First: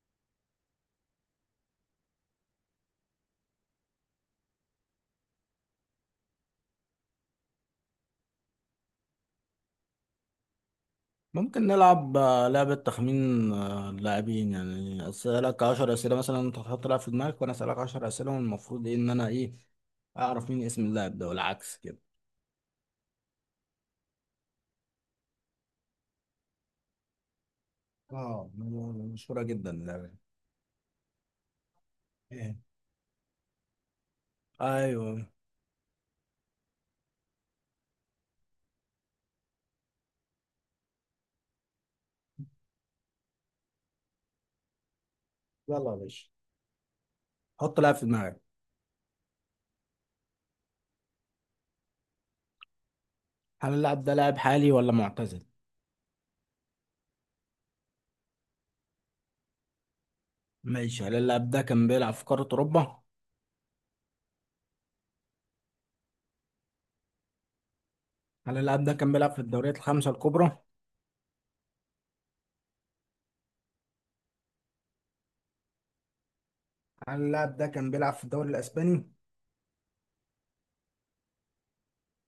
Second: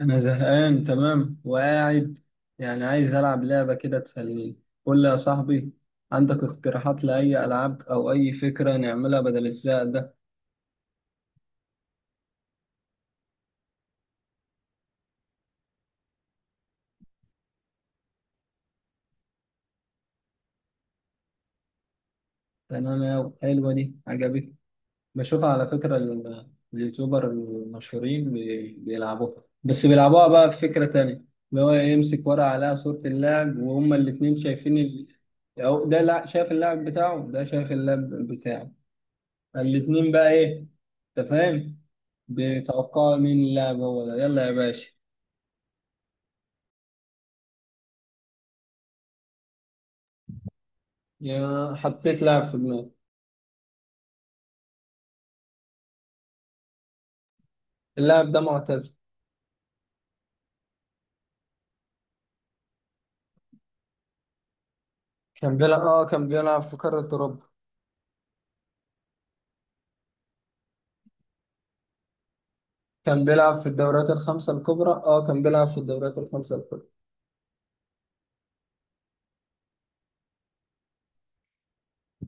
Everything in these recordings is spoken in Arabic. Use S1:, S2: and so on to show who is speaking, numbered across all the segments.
S1: أنا زهقان تمام وقاعد، عايز ألعب لعبة كده تسليني. قول لي يا صاحبي، عندك اقتراحات لأي ألعاب أو أي فكرة نعملها بدل الزهق ده؟
S2: ممكن نلعب لعبة تخمين، اللاعبين. يعني أسألك عشر أسئلة مثلا. أنت تحط لاعب في دماغك وأنا أسألك عشر أسئلة، والمفروض إيه إن أنا إيه أعرف مين اسم اللاعب ده، والعكس كده.
S1: تمام يا حلوة، دي عجبتني. بشوفها على فكرة اليوتيوبر المشهورين
S2: اه، مشهورة
S1: بيلعبوها،
S2: جدا
S1: بس
S2: اللعبة دي.
S1: بيلعبوها بقى بفكرة تانية. اللي هو إيه، يمسك ورقة
S2: إيه.
S1: عليها صورة اللاعب وهما الاتنين شايفين ال...
S2: أيوه.
S1: أو ده لا شايف اللاعب بتاعه ده شايف اللاعب بتاعه. الاتنين بقى ايه، انت فاهم؟ بتوقع مين اللاعب هو ده. يلا يا باشا.
S2: يلا يا باشا، حط لاعب في دماغك.
S1: يا حطيت لاعب في دماغي.
S2: هل اللاعب ده لاعب حالي ولا معتزل؟
S1: اللاعب ده معتزل.
S2: ماشي. هل اللاعب ده كان بيلعب في قارة أوروبا؟
S1: كان بيلعب، اه كان بيلعب في قارة أوروبا.
S2: هل اللاعب ده كان بيلعب في الدوريات الخمسة الكبرى؟
S1: كان بيلعب في الدوريات الخمسة الكبرى، اه كان بيلعب في الدوريات الخمسة الكبرى.
S2: هل اللاعب ده كان بيلعب في الدوري الأسباني؟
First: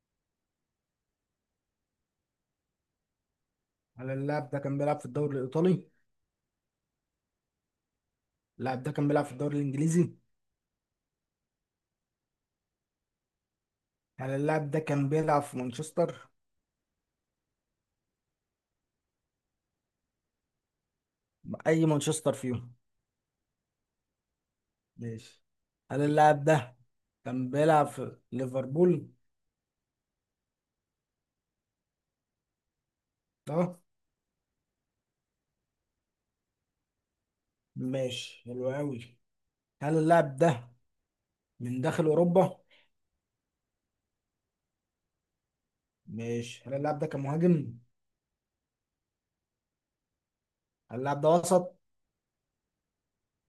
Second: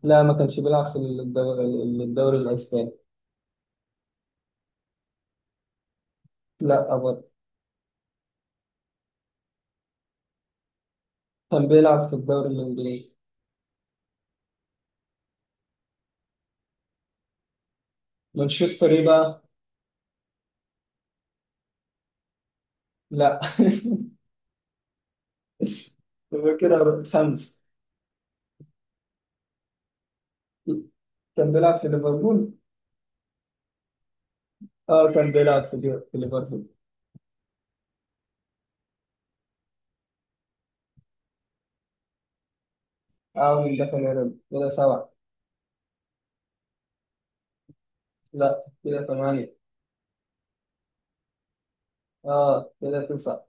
S1: لا، ما كانش بيلعب في الدوري، الدوري الأسباني.
S2: هل اللاعب ده كان بيلعب في الدوري الإيطالي؟
S1: لا أبدا.
S2: اللاعب ده كان بيلعب في الدوري الإنجليزي؟
S1: كان بيلعب في الدوري الإنجليزي.
S2: هل اللاعب ده كان بيلعب في مانشستر؟
S1: مانشستر ايه بقى؟
S2: اي مانشستر فيهم.
S1: لا.
S2: ماشي. هل اللاعب
S1: يبقى
S2: ده
S1: كده
S2: كان
S1: خمسة.
S2: بيلعب في ليفربول؟
S1: كان بيلعب في ليفربول.
S2: اه،
S1: اه كان بيلعب في ليفربول.
S2: ماشي، حلو قوي. هل اللاعب ده من داخل اوروبا؟
S1: أعمل ده كمان، كده سبعة.
S2: ماشي. هل اللاعب ده كان مهاجم؟
S1: لا، كده ثمانية.
S2: هل اللاعب ده وسط؟
S1: آه، كده تسعة.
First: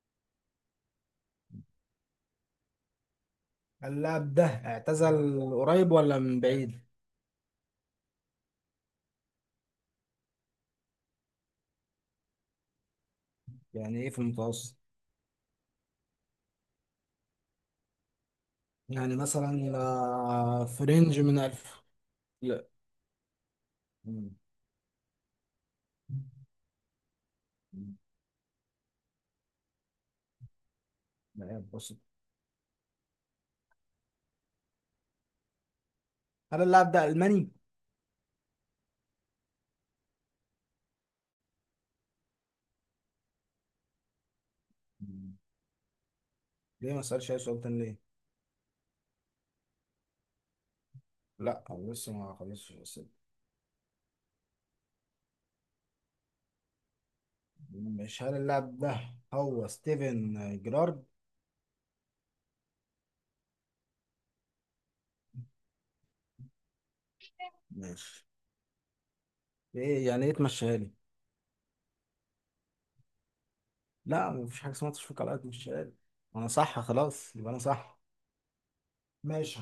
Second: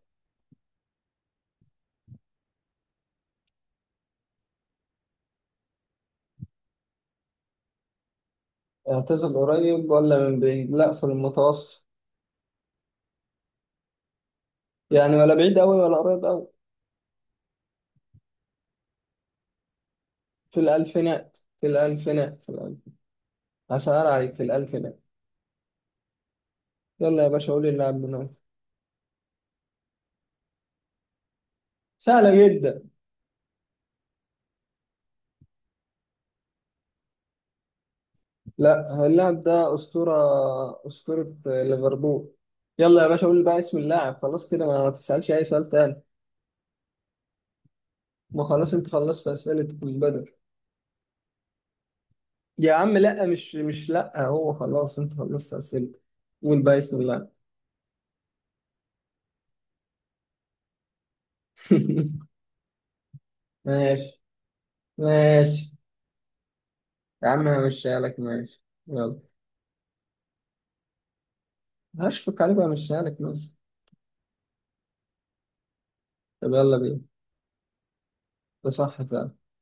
S2: هل اللاعب ده اعتزل قريب ولا من بعيد؟
S1: اعتزل قريب ولا من بعيد؟ لا، في المتوسط.
S2: يعني ايه في المتوسط؟
S1: يعني ولا بعيد أوي ولا قريب أوي.
S2: يعني مثلا
S1: في
S2: في رينج
S1: الألفينات،
S2: من
S1: في
S2: 1000.
S1: الألفينات، في
S2: لا.
S1: الألف. هسهل عليك،
S2: مم.
S1: في الألفينات. يلا يا باشا قولي اللاعب من أول.
S2: لا بص.
S1: سهلة جدا.
S2: هل اللاعب ده الماني؟
S1: لا، اللاعب ده أسطورة، أسطورة ليفربول. يلا يا باشا قول بقى اسم اللاعب، خلاص كده ما تسألش
S2: مم.
S1: أي سؤال تاني.
S2: ليه ما اسالش اي سؤال تاني ليه؟
S1: ما خلاص أنت خلصت أسئلة البدن.
S2: لا، هو لسه ما خلصش
S1: يا عم
S2: الست.
S1: لا، مش مش لا، هو خلاص انت خلصت اسئلتك. قول بقى بسم الله.
S2: مش هل اللاعب ده هو ستيفن جيرارد؟
S1: ماشي، ماشي. يا عم همشيها لك،
S2: ماشي.
S1: ماشي، يلا.
S2: ايه يعني ايه تمشيها لي؟
S1: هشفق عليك وهمشيها لك، ماشي.
S2: لا مفيش حاجه اسمها تشفيق على الأرض، تمشيها لي.
S1: طب
S2: انا
S1: يلا
S2: صح
S1: بينا،
S2: خلاص، يبقى انا صح.
S1: ده صح فعلا.
S2: ماشي.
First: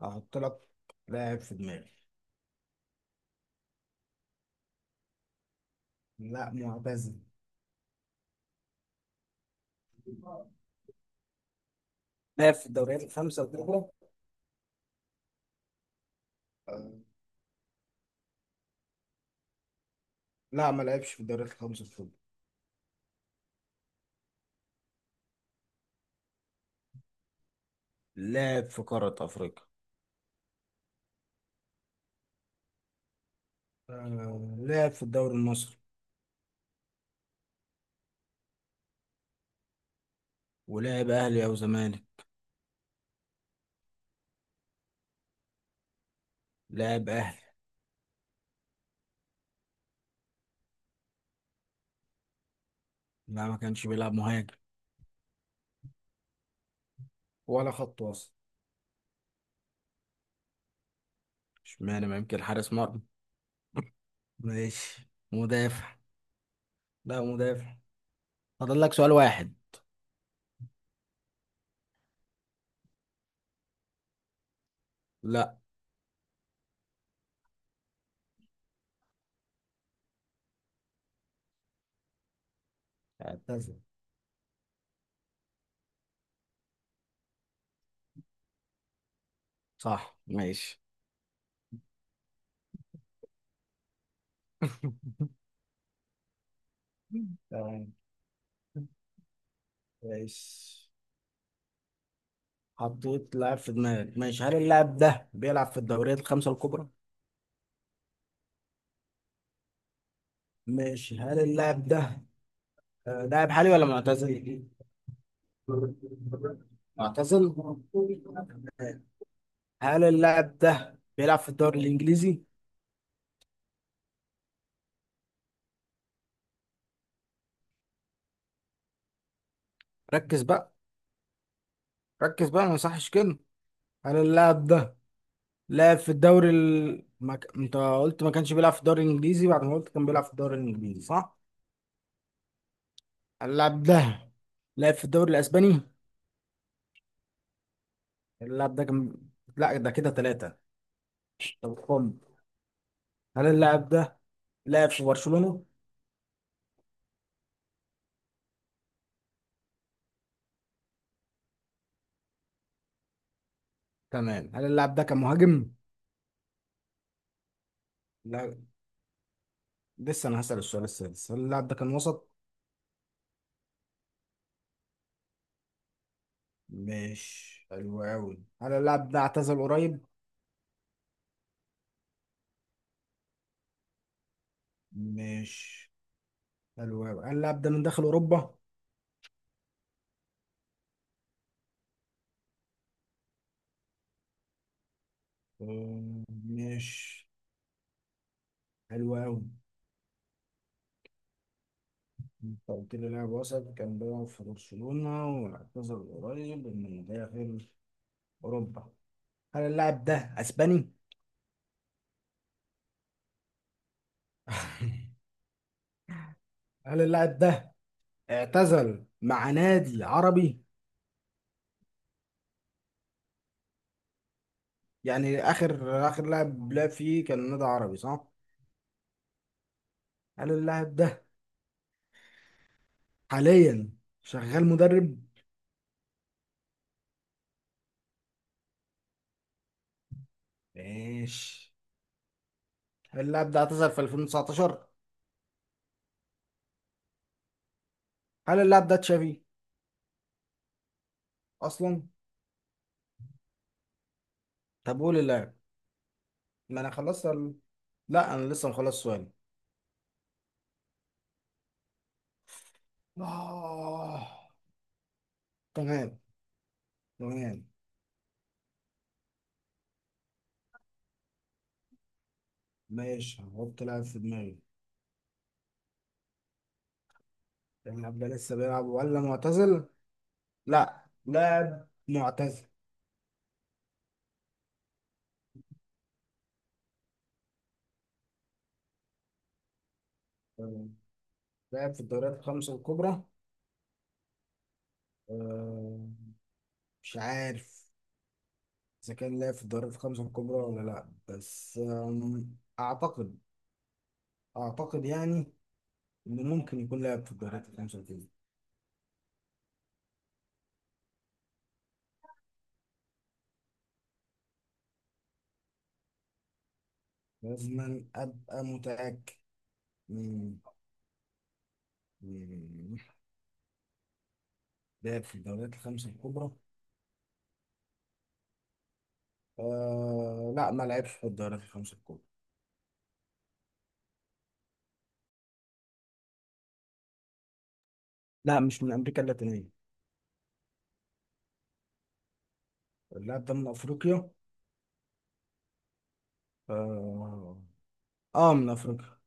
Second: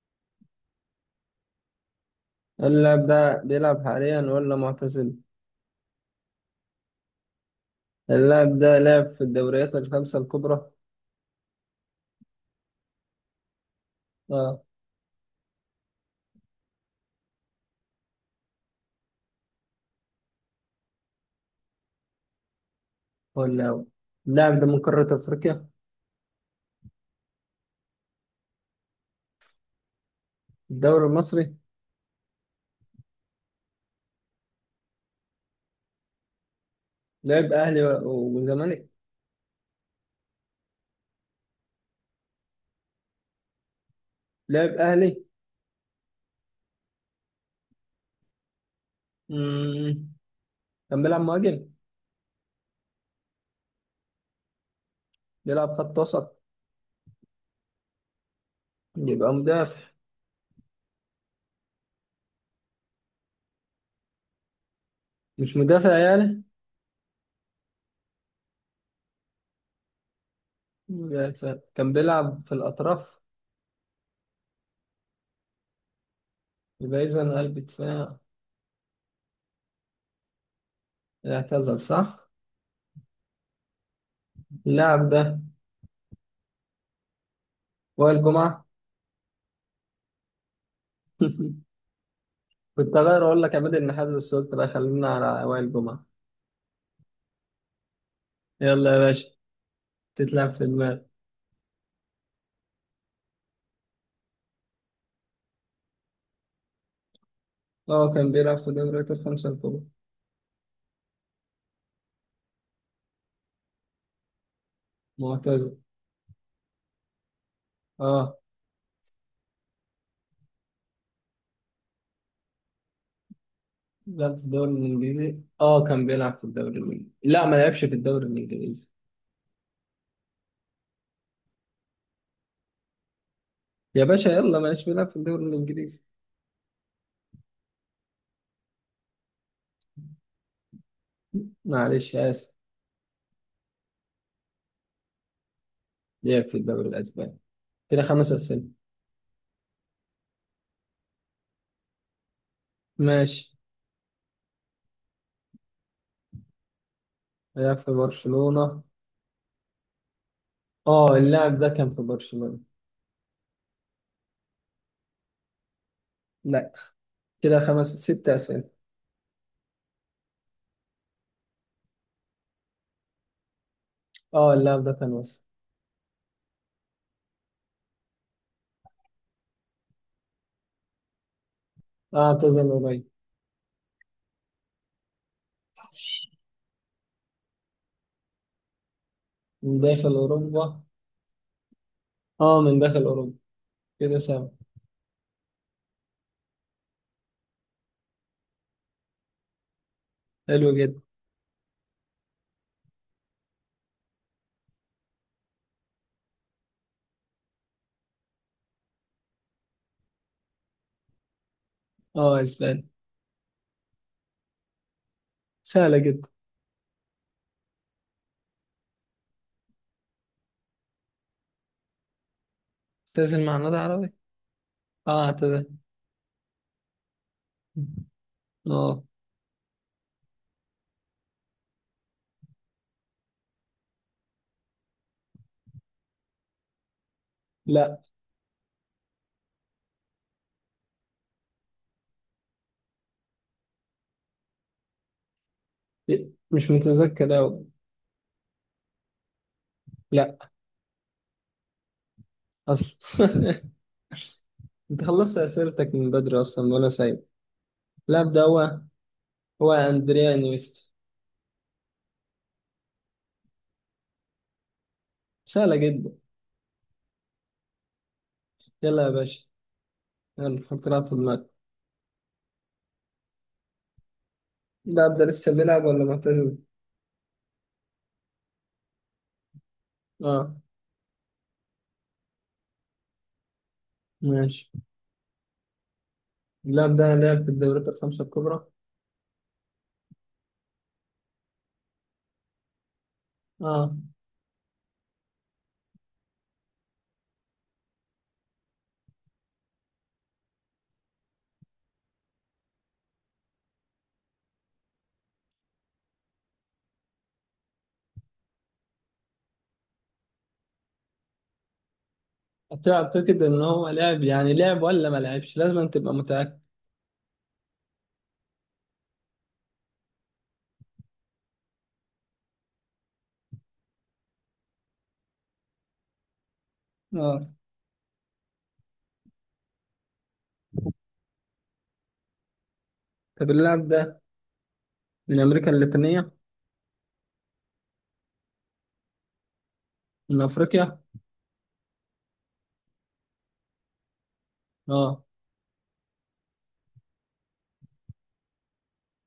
S2: هحط لك لاعب في دماغي.
S1: اللاعب ده بيلعب حاليا ولا معتزل؟
S2: لا، معتزل.
S1: اللاعب ده لعب في الدوريات الخمسة الكبرى؟
S2: لاعب في الدوريات الخمسة الكبرى.
S1: اه.
S2: لا، ما لعبش في الدوريات الخمسة الكبرى.
S1: ولا هو، اللاعب ده من قارة أفريقيا؟
S2: لعب في قارة أفريقيا.
S1: الدوري المصري.
S2: آه، لعب في الدوري المصري.
S1: لعب أهلي والزمالك.
S2: ولعب أهلي أو زمالك.
S1: لعب أهلي.
S2: لعب أهلي.
S1: مم. كان بيلعب مهاجم؟
S2: لا، ما كانش بيلعب مهاجم.
S1: بيلعب خط وسط؟
S2: ولا خط وسط.
S1: يبقى مدافع.
S2: اشمعنى، ما يمكن حارس مرمى. ماشي،
S1: مش
S2: مدافع.
S1: مدافع يعني؟
S2: لا، مدافع. فاضل لك سؤال واحد.
S1: مدافع كان بيلعب في الأطراف؟
S2: لا،
S1: يبقى إذا قلب دفاع. اعتزل صح؟
S2: اعتزل،
S1: اللاعب ده وائل جمعة.
S2: صح. ماشي.
S1: كنت هغير أقول لك عماد النحاس، بس قلت لا خلينا على وائل جمعة.
S2: تمام.
S1: يلا يا باشا. تتلعب في
S2: ماشي.
S1: المال.
S2: حطيت لاعب في دماغك. ماشي. هل اللاعب ده بيلعب في الدوريات الخمسة الكبرى؟
S1: اه كان بيلعب في دوري الخمسة الكبرى.
S2: ماشي. هل اللاعب ده لاعب حالي ولا معتزل؟
S1: معتزل،
S2: معتزل.
S1: اه.
S2: هل اللاعب ده بيلعب في الدوري الإنجليزي؟
S1: لعب في الدوري الإنجليزي، اه كان بيلعب في الدوري الإنجليزي. لا، ما لعبش في الدوري الإنجليزي.
S2: ركز بقى. ركز بقى، ما يصحش كده.
S1: يا
S2: هل
S1: باشا يلا، ما
S2: اللاعب
S1: لعبش
S2: ده
S1: بيلعب في الدوري
S2: لعب
S1: الإنجليزي.
S2: في الدوري ال... ما... ك- انت قلت ما كانش بيلعب في الدوري الانجليزي بعد ما قلت كان بيلعب في الدوري الانجليزي، صح؟
S1: معلش آسف.
S2: اللاعب ده لعب في الدوري الاسباني.
S1: لعب في الدوري الأسباني. كده خمس أسئلة.
S2: اللاعب ده كان. لا، ده كده ثلاثة. طب هل
S1: ماشي.
S2: اللاعب ده لعب في برشلونة؟
S1: لعب في برشلونة، اه اللاعب ده كان في برشلونة.
S2: تمام. هل اللاعب ده كان مهاجم؟
S1: لا، كده خمس ست
S2: لا.
S1: أسئلة.
S2: لسه انا هسأل السؤال السادس. هل اللاعب ده كان وسط؟
S1: اه اللاعب ده كان مصري.
S2: مش حلو قوي. هل اللاعب ده اعتزل قريب؟
S1: اه اعتزل قريب.
S2: مش حلو قوي. هل اللاعب ده من داخل اوروبا؟
S1: من داخل أوروبا، اه من داخل أوروبا. كده سهل.
S2: مش حلو قوي.
S1: حلو جدا.
S2: انت قلت لي لاعب وسط كان بيلعب في برشلونة واعتزل قريب من داخل أوروبا. هل اللاعب ده أسباني؟
S1: اه اسباني، سهلة جدا.
S2: هل اللاعب ده اعتزل مع نادي عربي؟
S1: اعتزل مع نادي عربي. اه
S2: يعني
S1: اعتزل،
S2: آخر آخر لاعب لعب فيه كان نادي عربي، صح؟
S1: اه.
S2: هل اللاعب ده حاليا شغال مدرب؟
S1: لا،
S2: ماشي. هل اللاعب ده اعتزل في 2019؟
S1: مش متذكر أوي.
S2: هل اللاعب ده تشافي
S1: لا،
S2: أصلا؟
S1: أصلا.
S2: طب
S1: انت
S2: قول
S1: خلصت
S2: اللاعب.
S1: أسئلتك من بدري أصلا
S2: ما
S1: وأنا
S2: أنا
S1: سايب.
S2: خلصت
S1: اللاعب
S2: لا،
S1: ده
S2: أنا لسه
S1: هو،
S2: مخلص سؤالي.
S1: هو أندريا نيستا.
S2: آه.
S1: سهلة جدا.
S2: تمام. تمام.
S1: يلا يا باشا، يلا حط لاعب في دماغك.
S2: ماشي. هحط لاعب في دماغي.
S1: اللاعب ده لسه بيلعب ولا معتزل؟
S2: اللاعب ده لسه بيلعب ولا معتزل؟
S1: اه
S2: لا، لاعب معتزل.
S1: ماشي. اللاعب ده لعب في الدوريات الخمسة الكبرى؟
S2: تمام. لاعب في الدوريات الخمسة الكبرى؟
S1: اه.
S2: أه، مش عارف إذا كان لاعب في الدوريات الخمسة الكبرى ولا لا، بس أعتقد، أعتقد يعني إنه ممكن يكون لاعب في الدوريات الخمسة الكبرى.
S1: أعتقد إن هو لعب، لعب ولا ما لعبش لازم أن تبقى متأكد.
S2: لازم أبقى متأكد. مم، مم، لاعب في الدوريات الخمسة الكبرى؟
S1: اه.
S2: أه، لا، ما لعبش في الدوريات الخمسة الكبرى.
S1: طب اللاعب ده من أمريكا اللاتينية؟
S2: لا، مش من امريكا اللاتينيه.
S1: من أفريقيا؟
S2: اللاعب ده من افريقيا.
S1: اه
S2: اه, آه من افريقيا.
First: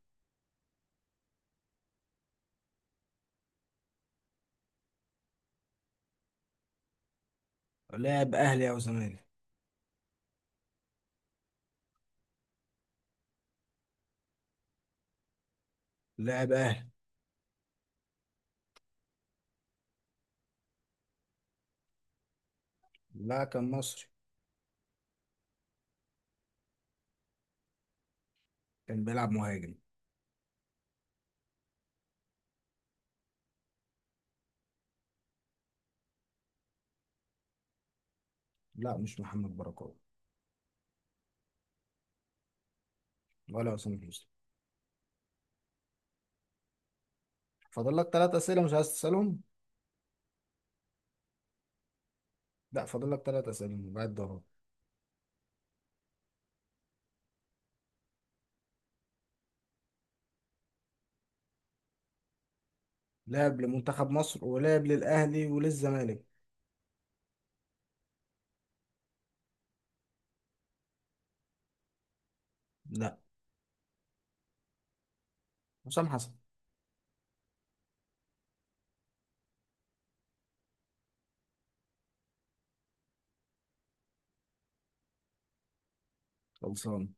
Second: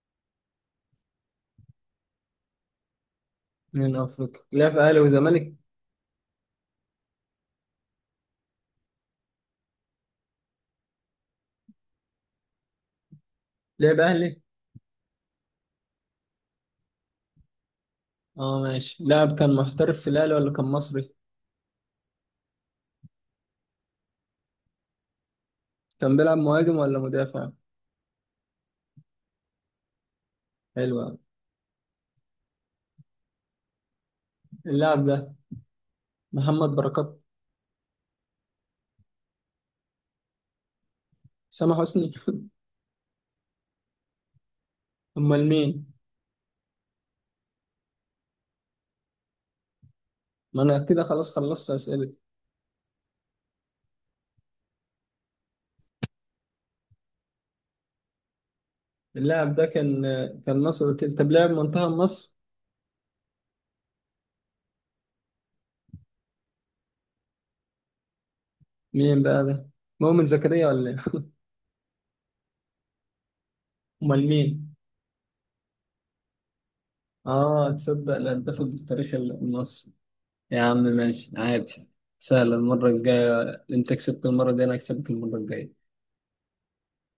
S1: من أفريقيا. لعب في أهلي وزمالك؟
S2: لاعب اهلي او زمالك.
S1: لعب أهلي؟
S2: لاعب اهلي.
S1: اه ماشي، لاعب كان محترف في الأهلي ولا كان مصري؟
S2: لا، كان مصري.
S1: كان بيلعب مهاجم ولا مدافع؟
S2: كان بيلعب مهاجم.
S1: حلو أوي. اللاعب ده محمد بركات؟
S2: لا، مش محمد بركات.
S1: سامح حسني؟
S2: ولا حسام حسني.
S1: أمال مين؟
S2: فاضل لك ثلاث اسئله، مش عايز تسالهم.
S1: ما أنا كده خلاص خلصت أسئلة.
S2: لا، فاضل لك ثلاث اسئله بعد ده.
S1: اللاعب ده كان، كان مصر قلت لي. طب لاعب منتخب مصر.
S2: لاعب لمنتخب مصر ولاعب للاهلي وللزمالك.
S1: مين بقى ده؟ مؤمن زكريا ولا ايه؟
S2: لا،
S1: امال مين؟
S2: حسام حسن.
S1: اه، تصدق الهداف التاريخي المصري. يا عم ماشي عادي. سهل. المرة الجاية، انت كسبت المرة دي انا هكسبك المرة الجاية.
S2: خلصان.